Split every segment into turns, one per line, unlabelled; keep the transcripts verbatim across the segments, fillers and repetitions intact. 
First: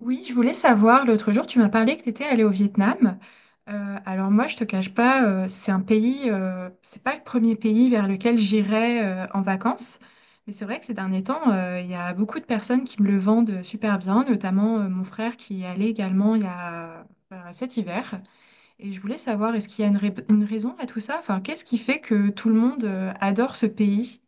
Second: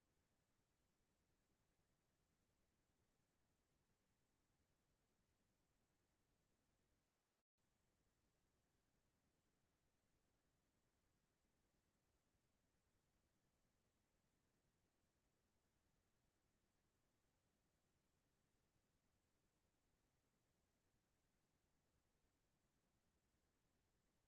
Oui, je voulais savoir, l'autre jour, tu m'as parlé que tu étais allée au Vietnam. Euh, alors moi, je te cache pas, euh, c'est un pays, euh, c'est pas le premier pays vers lequel j'irais euh, en vacances. Mais c'est vrai que ces derniers temps, euh, il y a beaucoup de personnes qui me le vendent super bien, notamment euh, mon frère qui y est allé également il y a euh, cet hiver. Et je voulais savoir, est-ce qu'il y a une, ra- une raison à tout ça? Enfin, qu'est-ce qui fait que tout le monde euh, adore ce pays?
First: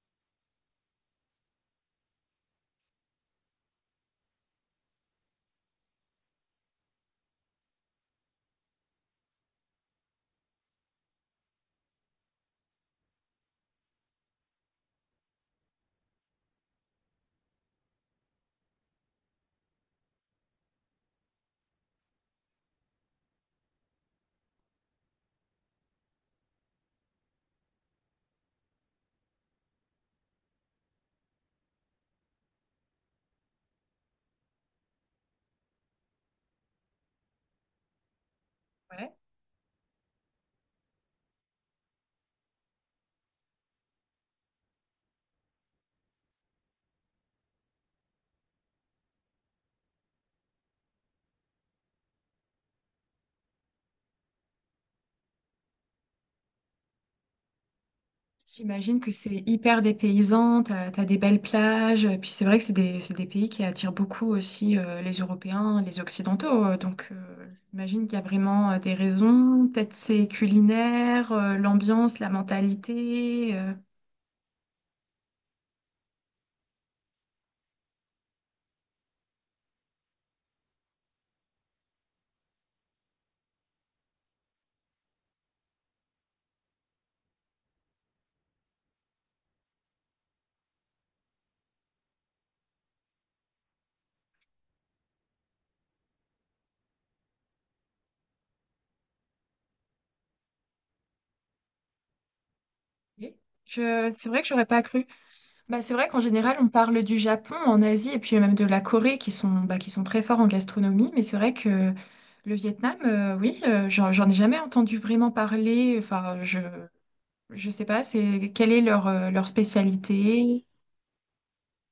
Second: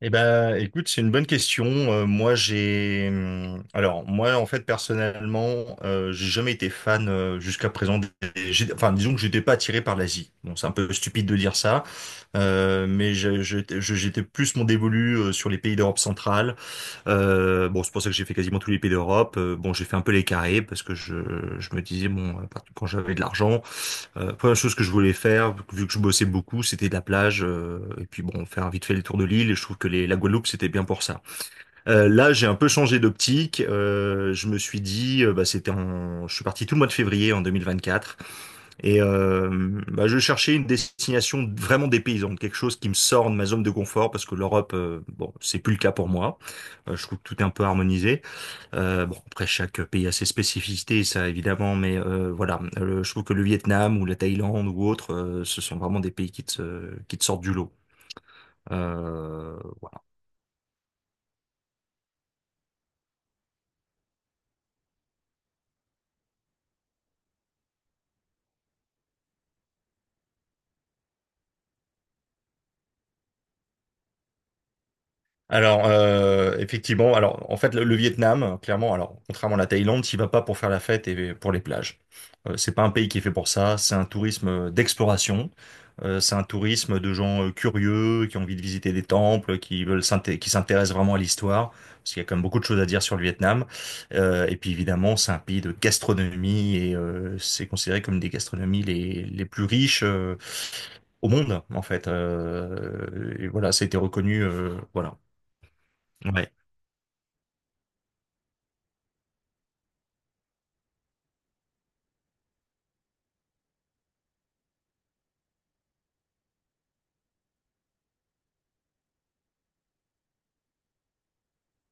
Eh ben, écoute, c'est une bonne question. Euh, moi, j'ai, hum, alors, moi, en fait, personnellement, euh, j'ai jamais été fan euh, jusqu'à présent. des- j'ai- Enfin, disons que j'étais pas attiré par l'Asie. Bon, c'est un peu stupide de dire ça, euh, mais je- je- je- j'étais plus mon dévolu euh, sur les pays d'Europe centrale. Euh, bon, c'est pour ça que j'ai fait quasiment tous les pays d'Europe. Euh, bon, j'ai fait un peu les carrés parce que je, je me disais bon, à quand j'avais de l'argent. Euh, première chose que je voulais faire, vu que je bossais beaucoup, c'était de la plage, euh, et puis bon, faire vite fait le tour de l'île, et je trouve que les, la Guadeloupe, c'était bien pour ça. Euh, là, j'ai un peu changé d'optique. Euh, je me suis dit, euh, bah, c'était en... je suis parti tout le mois de février en deux mille vingt-quatre, et euh, bah, je cherchais une destination vraiment dépaysante, quelque chose qui me sort de ma zone de confort, parce que l'Europe, euh, bon, c'est plus le cas pour moi. Euh, je trouve que tout est un peu harmonisé. Euh, bon, après, chaque pays a ses spécificités, ça évidemment, mais euh, voilà. Euh, je trouve que le Vietnam ou la Thaïlande ou autre, euh, ce sont vraiment des pays qui te, qui te sortent du lot.
J'imagine que c'est
Euh,
hyper dépaysant, t'as, t'as des belles plages, euh, puis c'est vrai que c'est des, c'est des pays qui attirent beaucoup aussi euh, les Européens, les Occidentaux, euh, donc euh, j'imagine qu'il y a vraiment euh, des raisons, peut-être c'est culinaire, euh, l'ambiance, la mentalité. euh.
Alors, euh, effectivement, alors en fait, le, le Vietnam, euh, clairement, alors contrairement à la Thaïlande, tu vas pas pour faire la fête et pour les plages. Euh, c'est pas un pays qui est fait pour ça. C'est un tourisme euh, d'exploration. Euh, c'est un tourisme de gens euh, curieux qui ont envie de visiter des temples, qui veulent s'inté- qui s'intéressent vraiment à l'histoire, parce qu'il y a quand même beaucoup de choses à dire sur le Vietnam. Euh, et puis évidemment, c'est un pays de gastronomie et euh, c'est considéré comme une des gastronomies les les plus riches euh, au monde, en fait.
Ok.
Euh, et voilà, ça a été
Je, c'est vrai
reconnu,
que j'aurais
euh,
pas cru.
voilà.
Bah, c'est vrai qu'en
Ouais.
général on parle du Japon en Asie et puis même de la Corée qui sont, bah, qui sont très forts en gastronomie, mais c'est vrai que le Vietnam, euh, oui, euh, j'en j'en ai jamais entendu vraiment parler, enfin je... Je sais pas, c'est quelle est leur, euh, leur spécialité?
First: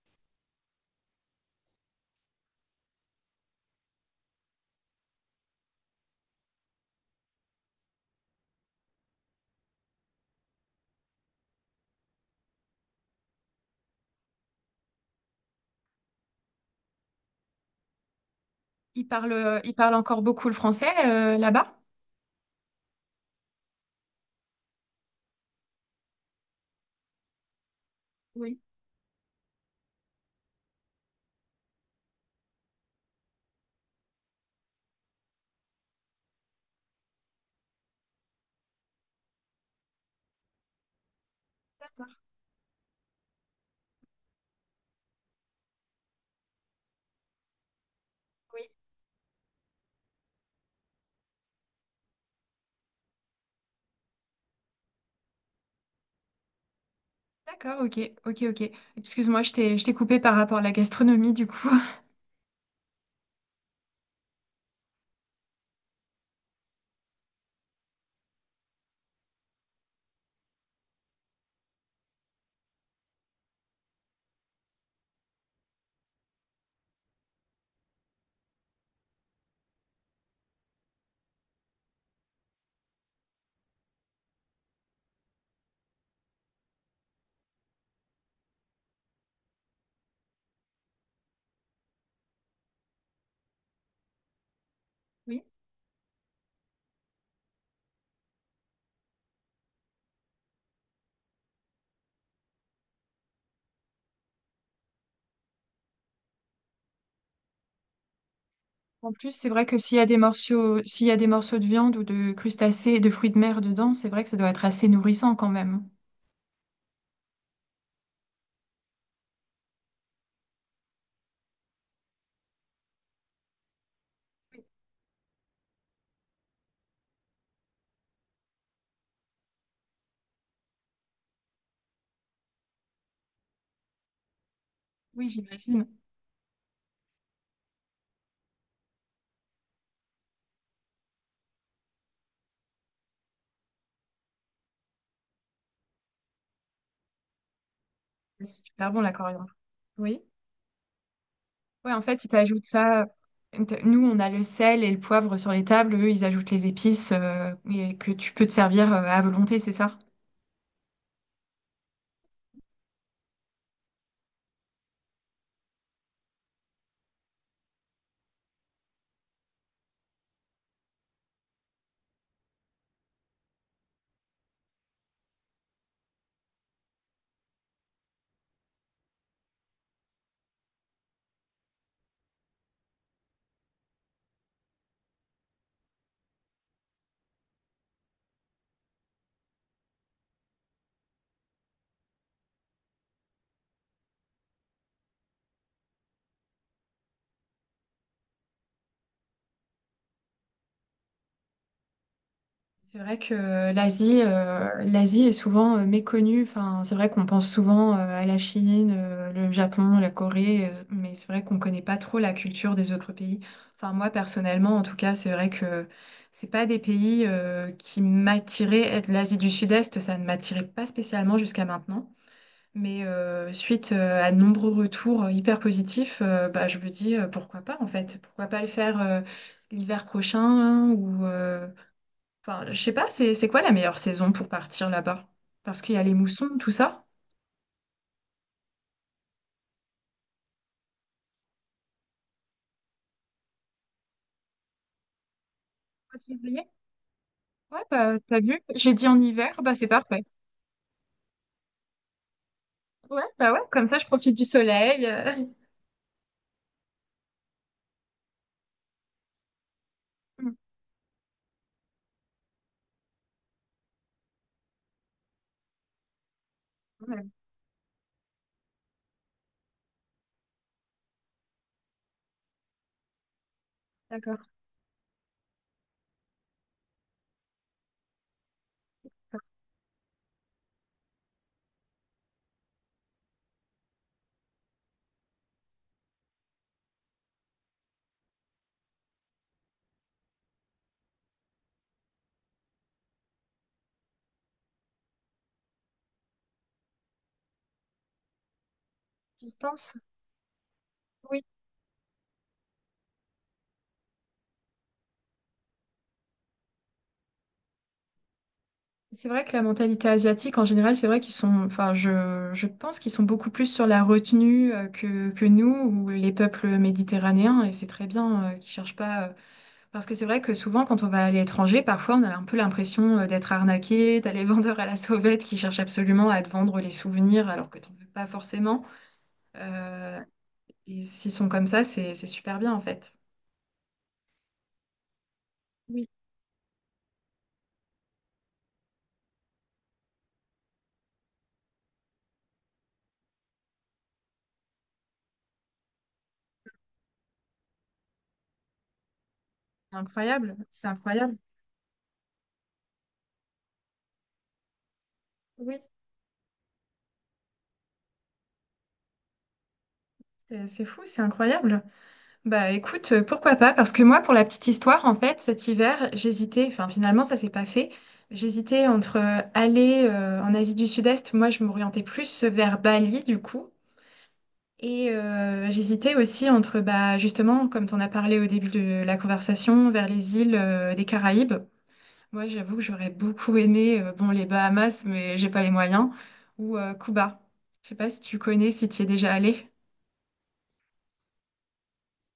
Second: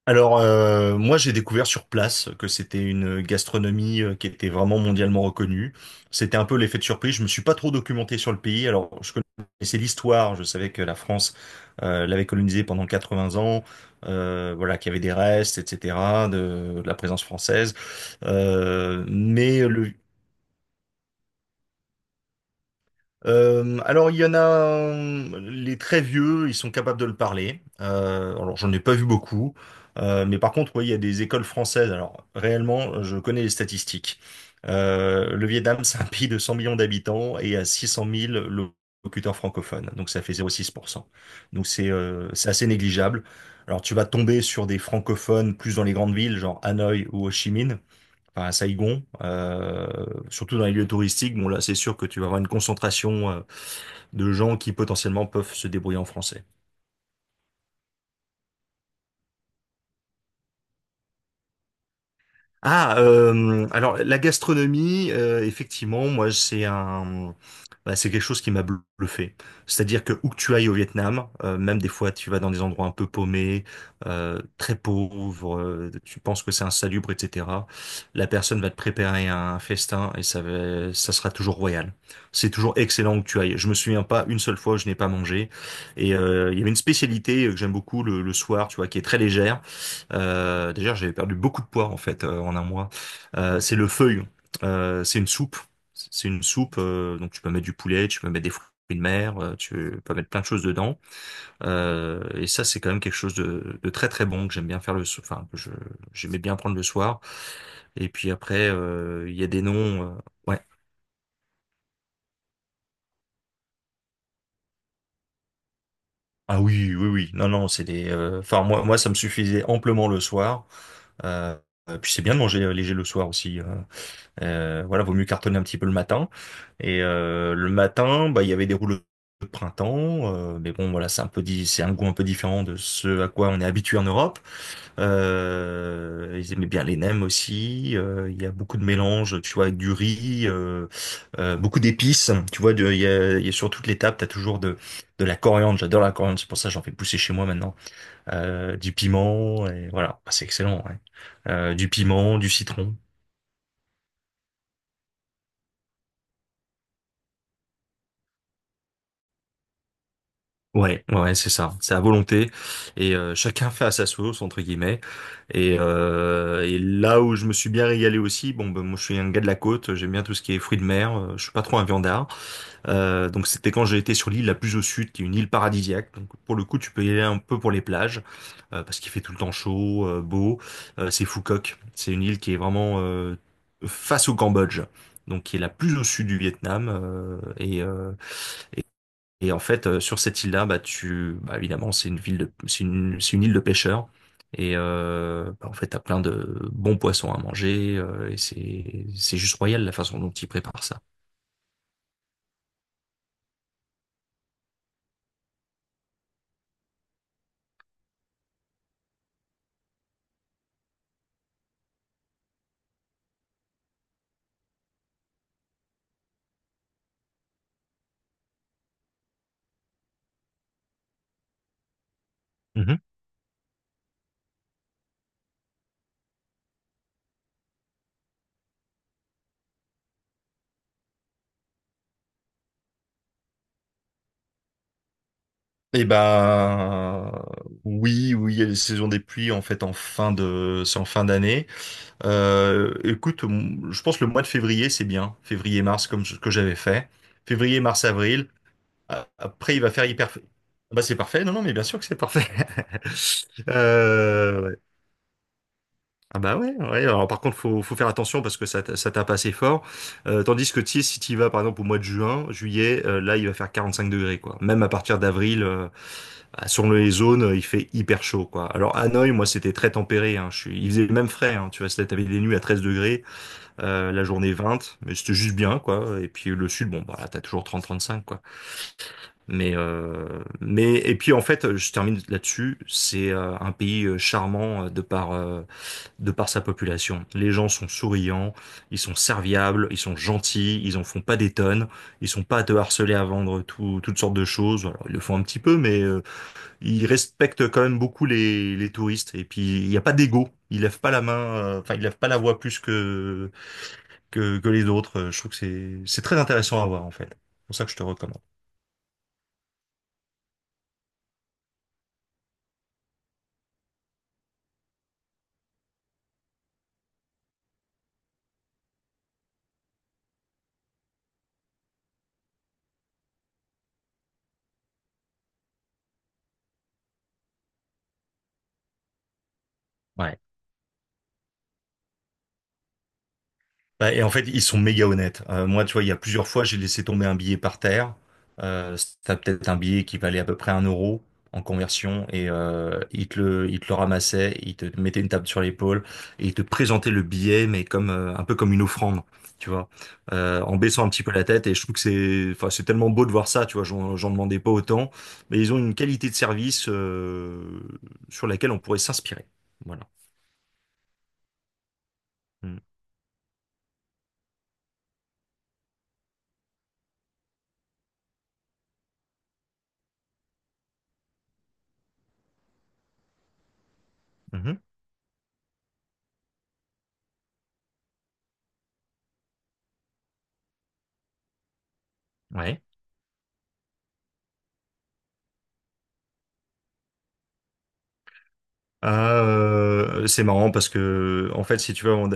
Alors, euh, moi, j'ai découvert sur place que c'était une gastronomie euh, qui était vraiment mondialement reconnue. C'était un peu l'effet de surprise. Je me suis pas trop documenté sur le pays. Alors, je connaissais l'histoire. Je savais que la France euh, l'avait colonisé pendant quatre-vingts ans. Euh, voilà, qu'il y avait des restes, et cetera, de, de la présence française. Euh,
Ils parlent, euh,
mais
ils
le,
parlent encore beaucoup le français euh, là-bas?
Euh, alors il y en a, euh, les très vieux, ils sont capables de le parler. Euh, alors
Oui.
j'en ai pas vu beaucoup. Euh, mais par contre, oui, il y a des écoles françaises. Alors réellement, je connais les statistiques. Euh, Le Vietnam, c'est un pays de cent millions d'habitants et à six cent mille locuteurs francophones, donc ça fait zéro virgule six pour cent. Donc c'est
D'accord,
euh, c'est assez négligeable. Alors tu vas tomber sur des francophones plus dans les grandes villes, genre Hanoï ou Ho Chi Minh, enfin, à
oui.
Saigon, euh, surtout dans les lieux touristiques. Bon, là, c'est sûr que tu vas avoir une concentration euh, de gens qui potentiellement peuvent se débrouiller en français.
D'accord, ok, ok, ok. Excuse-moi, je t'ai, je t'ai coupé par rapport à la gastronomie du coup.
Ah, euh, alors la gastronomie, euh, effectivement, moi, c'est un bah, c'est quelque chose qui m'a bluffé. C'est-à-dire que où que tu ailles au Vietnam, euh, même des fois tu vas dans des endroits un peu paumés, euh, très pauvres, euh, tu penses que c'est insalubre, et cetera. La personne va te préparer un festin et ça, va- ça sera toujours royal. C'est toujours excellent où que tu ailles. Je me souviens pas une seule fois où je n'ai pas mangé. Et euh, il y avait une spécialité euh, que j'aime beaucoup le, le soir, tu vois, qui est très légère. Euh, d'ailleurs, j'avais perdu beaucoup de poids en fait euh, en un mois. Euh, c'est le feuille. Euh, c'est une
Oui.
soupe. C'est une soupe, euh, donc tu peux mettre du poulet, tu peux mettre des fruits de mer, euh, tu peux mettre plein de choses dedans. Euh, et ça, c'est quand même quelque chose de, de très très bon que j'aime bien faire le soir. Enfin, que je j'aimais bien prendre le soir. Et puis après,
En
euh,
plus,
il y a
c'est
des
vrai que s'il y
noms,
a
euh,
des
ouais.
morceaux, s'il y a des morceaux de viande ou de crustacés, de fruits de mer dedans, c'est vrai que ça doit être assez nourrissant quand même.
Ah oui, oui, oui. Non, non, c'est des. Euh, Enfin, moi, moi, ça me suffisait amplement le soir. Euh, euh, Puis c'est bien de manger euh, léger le soir aussi. euh. Euh, voilà, vaut mieux cartonner un petit peu le matin. Et euh, le matin, bah, il y avait des rouleaux de printemps, euh, mais bon, voilà, c'est un peu, di- c'est un goût un peu différent de ce à quoi on est habitué en Europe.
Oui, j'imagine.
Euh, ils aimaient bien les nems aussi, euh, il y a beaucoup de mélanges, tu vois, avec du riz, euh, euh, beaucoup d'épices. Tu vois, de- il y a, il y a sur toutes les tables, t'as toujours de de la coriandre. J'adore la coriandre, c'est pour ça que j'en fais pousser chez moi maintenant.
C'est
Euh,
super
du
bon la coriandre.
piment, et voilà,
Oui.
bah, c'est excellent. Ouais. Euh, du
Ouais, en fait, ils
piment, du
t'ajoutent
citron.
ça. Nous, on a le sel et le poivre sur les tables. Eux, ils ajoutent les épices euh, et que tu peux te servir euh, à volonté, c'est ça?
Ouais, ouais, ouais, c'est ça. C'est à volonté et euh, chacun fait à sa sauce entre guillemets. Et, euh, et là où je me suis bien régalé aussi, bon, ben, moi je suis un gars de la côte, j'aime bien tout ce qui est fruits de mer, euh, je suis pas trop un viandard. Euh, donc c'était quand j'ai été sur l'île la plus au sud, qui est une île paradisiaque. Donc pour le coup, tu peux y aller un peu pour les plages euh, parce qu'il fait tout le temps chaud, euh, beau. Euh, c'est Phuket, c'est une île qui est vraiment euh, face au Cambodge. Donc qui est la plus au sud du Vietnam, euh, et euh, et en fait, euh, sur cette île-là, bah tu, bah évidemment, c'est une ville de, c'est une, c'est une île de pêcheurs. Et euh, bah, en fait, t'as plein de bons poissons à manger, euh, et c'est, c'est juste royal la façon dont ils préparent ça.
C'est vrai que euh, l'Asie, euh, l'Asie est souvent euh, méconnue. Enfin, c'est vrai qu'on pense souvent euh, à la Chine, euh, le Japon, la Corée, euh, mais c'est vrai qu'on connaît pas trop la culture des autres pays. Enfin, moi personnellement, en tout cas, c'est vrai que c'est pas des pays euh, qui m'attiraient. Être L'Asie du Sud-Est, ça ne m'attirait pas spécialement jusqu'à maintenant.
Mhm.
Mais euh, suite euh, à de nombreux retours hyper positifs, euh, bah, je me dis euh, pourquoi pas en fait, pourquoi pas le faire euh, l'hiver prochain hein, ou euh, Enfin, je sais pas, c'est c'est quoi la meilleure saison pour partir là-bas? Parce qu'il y a
Eh
les moussons, tout ça.
ben, oui, oui, il y a les saisons des pluies en fait, en fin de, c'est en fin d'année. Euh, écoute, m- je pense que le mois de février, c'est bien. Février-mars,
Mois
comme
de
ce que
février?
j'avais fait. Février,
Ouais, bah t'as
mars-avril.
vu, j'ai dit en hiver, bah
Après, il
c'est
va faire
parfait.
hyper... Ah, bah, c'est parfait. Non, non, mais bien sûr que c'est parfait.
Ouais, bah ouais, comme ça je profite du
Euh, ouais.
soleil. euh.
Ah bah ouais, ouais. Alors, par contre, faut, faut faire attention parce que ça, t- ça tape assez fort. Euh,
Mm,
tandis que tu sais, si tu y vas, par exemple, au mois de juin, juillet, euh, là, il va faire quarante-cinq degrés, quoi. Même à partir d'avril, euh, bah, sur les
ouais,
zones, euh, il fait hyper chaud, quoi. Alors, Hanoï, moi, c'était très tempéré, hein. Je suis... Il faisait même frais, hein. Tu vois, c'était- t'avais des nuits à treize degrés, euh, la
d'accord.
journée vingt, mais c'était juste bien, quoi. Et puis le sud, bon, bah, là, t'as toujours trente trente-cinq, quoi. Mais, euh, mais, et puis en fait, je termine là-dessus, c'est euh, un pays euh, charmant, euh, de par, euh, de par sa population. Les gens sont souriants, ils sont serviables, ils sont gentils, ils en font pas des tonnes, ils sont pas à te harceler à vendre tout- toutes sortes de choses. Alors, ils le font un petit peu, mais euh, ils respectent quand même beaucoup les, les touristes. Et puis, il
Distance?
n'y a pas d'ego. Ils lèvent pas la main,
Oui.
euh, enfin, ils lèvent pas la voix plus que que, que les autres. Euh, Je trouve que c'est, c'est très intéressant à voir, en fait. C'est pour ça que je te recommande.
C'est vrai que la mentalité asiatique, en général, c'est vrai qu'ils sont, enfin, je, je pense qu'ils sont beaucoup plus sur la retenue euh, que, que nous ou les peuples méditerranéens, et c'est très bien euh, qu'ils cherchent pas euh, Parce que c'est vrai que souvent, quand on va à l'étranger, parfois on a un peu l'impression euh, d'être arnaqué, t'as les vendeurs à la sauvette qui cherchent absolument à te vendre les souvenirs alors que t'en veux pas forcément. Euh,
Ouais.
et s'ils sont comme ça, c'est c'est super bien en fait.
Bah, et en fait, ils sont méga honnêtes. Euh, moi, tu vois, il
Oui.
y a plusieurs fois, j'ai laissé tomber un billet par terre. Euh, c'était peut-être un billet qui valait à peu près un euro en conversion. Et euh, ils te le, ils te le ramassaient, ils te mettaient une table sur l'épaule et ils te présentaient le billet, mais comme euh, un peu comme une offrande, tu vois,
C'est Incroyable,
euh, en
c'est
baissant un petit peu
incroyable.
la tête. Et je trouve que c'est, enfin, c'est tellement beau de voir ça, tu vois. J'en, j'en demandais pas autant, mais ils
Oui,
ont une qualité de service euh, sur laquelle on pourrait s'inspirer. Voilà.
c'est c'est fou, c'est incroyable. Bah
Mm.
écoute, euh, pourquoi pas? Parce que moi, pour la petite histoire, en fait, cet hiver, j'hésitais, enfin finalement ça s'est pas fait. J'hésitais entre euh, aller euh, en Asie du Sud-Est, moi je m'orientais plus vers Bali du coup.
Mhm.
Et euh, j'hésitais aussi entre, bah, justement, comme tu en as parlé au début de la conversation, vers les îles euh, des Caraïbes. Moi, j'avoue que
Ouais.
j'aurais beaucoup aimé, euh, bon, les Bahamas, mais j'ai pas les moyens, ou euh, Cuba. Je sais pas si tu connais, si tu y es déjà
Ah,
allé.
euh, c'est marrant parce que en fait, si tu veux, on-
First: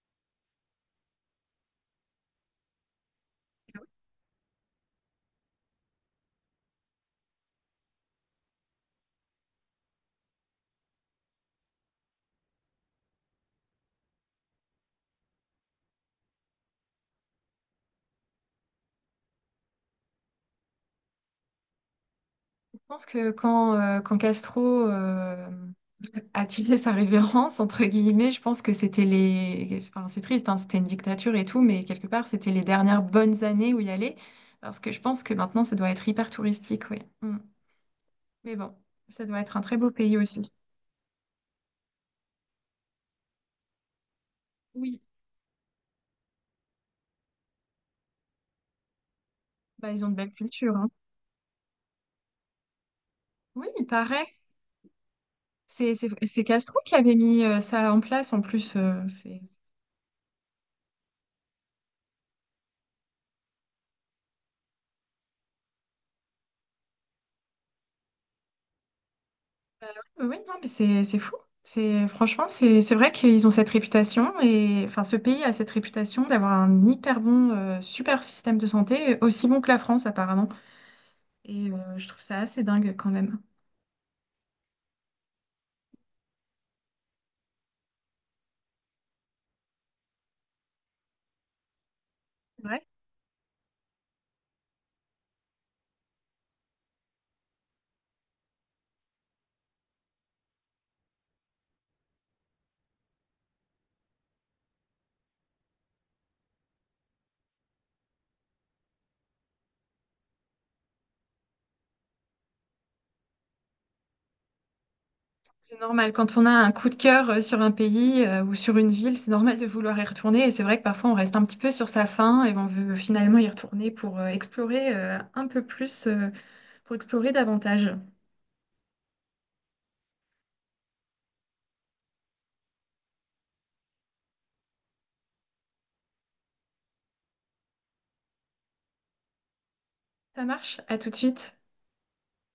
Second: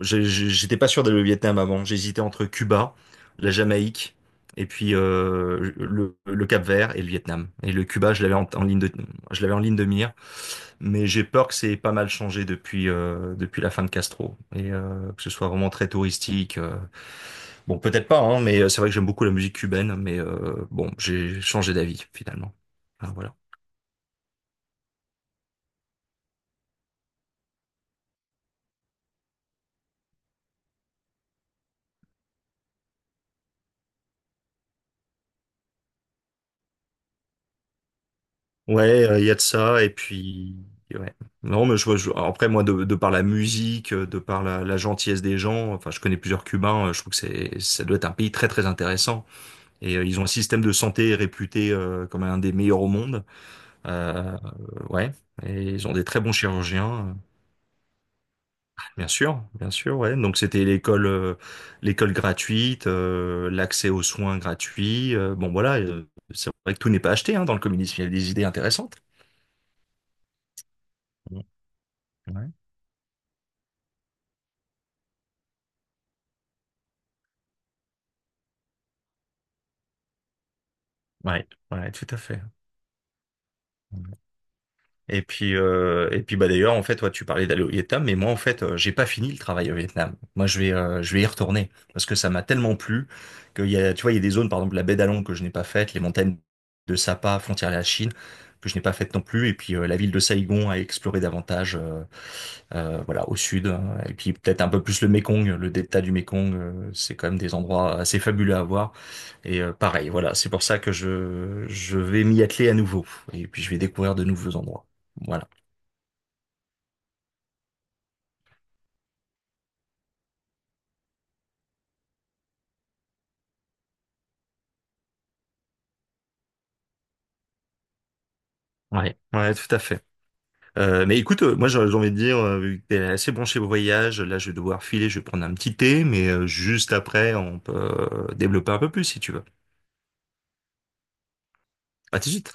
j'ai- j'ai- j'étais pas sûr d'aller au Vietnam avant. J'hésitais entre Cuba, la Jamaïque, et puis euh, le, le Cap-Vert et le Vietnam. Et le Cuba, je l'avais en, en ligne de, je l'avais en ligne de mire, mais j'ai peur que c'est pas mal changé depuis euh, depuis la fin de Castro et euh, que ce soit vraiment très touristique. euh. Bon, peut-être pas, hein, mais euh, c'est vrai que j'aime beaucoup la musique cubaine, mais euh, bon, j'ai changé d'avis finalement.
Je pense
Ah,
que
voilà.
quand, euh, quand Castro euh, a tiré sa révérence, entre guillemets, je pense que c'était les... Enfin, c'est triste, hein, c'était une dictature et tout, mais quelque part, c'était les dernières bonnes années où y aller, parce que je pense que maintenant, ça doit être hyper touristique, oui. Mais bon,
Ouais, euh,
ça
il y a
doit
de
être un très
ça,
beau
et
pays aussi.
puis ouais. Non, mais je, vois- je- après moi de, de par la musique, euh, de par la, la
Oui.
gentillesse des gens, enfin je connais plusieurs Cubains, euh, je trouve que c'est ça doit être un pays très très intéressant.
Bah,
Et
ils
euh,
ont de
ils ont un
belles
système de
cultures, hein.
santé réputé euh, comme un des meilleurs au monde.
Oui, il paraît.
Euh, euh, ouais, et ils ont
C'est
des
c'est
très bons
c'est Castro qui
chirurgiens,
avait
euh,
mis euh, ça en place en plus. euh,
bien
c'est
sûr, bien sûr, ouais. Donc c'était l'école euh, l'école gratuite, euh, l'accès aux soins gratuits, euh, bon voilà, euh, c'est vrai que tout n'est pas acheté hein, dans le communisme, il y a des idées intéressantes.
Euh, oui, non, mais c'est c'est fou.
Bon,
C'est franchement,
ouais.
c'est c'est vrai qu'ils ont cette réputation et enfin ce pays a cette réputation d'avoir un hyper bon, euh, super système de santé, aussi bon que la France apparemment.
Ouais,
Et euh,
ouais, tout
je
à
trouve ça
fait.
assez dingue quand même.
Et puis, euh, et puis bah, d'ailleurs, en fait, toi, tu parlais d'aller au Vietnam, mais moi, en fait, euh, j'ai pas fini le travail au Vietnam. Moi, je vais, euh, je vais y retourner parce que ça m'a tellement plu qu'il y a, tu vois, il y a des zones, par exemple, la baie d'Along que je n'ai pas faite, les montagnes de Sapa, frontière à la Chine, que je n'ai pas faites non plus, et puis euh, la ville de Saigon à explorer davantage, euh, euh, voilà, au sud, hein. Et puis peut-être un peu plus le Mékong, le delta du Mékong, euh, c'est quand même des endroits assez fabuleux à voir. Et euh, pareil, voilà, c'est pour ça que je, je vais m'y atteler à nouveau, et puis je vais découvrir de nouveaux endroits. Voilà.
C'est normal, quand on a un coup de cœur euh, sur un pays euh, ou sur une ville, c'est normal de vouloir y retourner. Et c'est vrai que parfois on reste un petit peu sur sa faim et on veut finalement y retourner pour euh, explorer euh, un peu plus, euh, pour explorer davantage.
Ouais, ouais, tout à fait. Euh, mais écoute, euh, moi j'ai j'ai envie de dire, euh, vu que t'es assez branché au voyage, là je vais devoir filer, je vais prendre un petit thé, mais euh, juste après on peut euh, développer un peu plus si tu veux.
Ça marche, à tout de suite.
À tout de suite.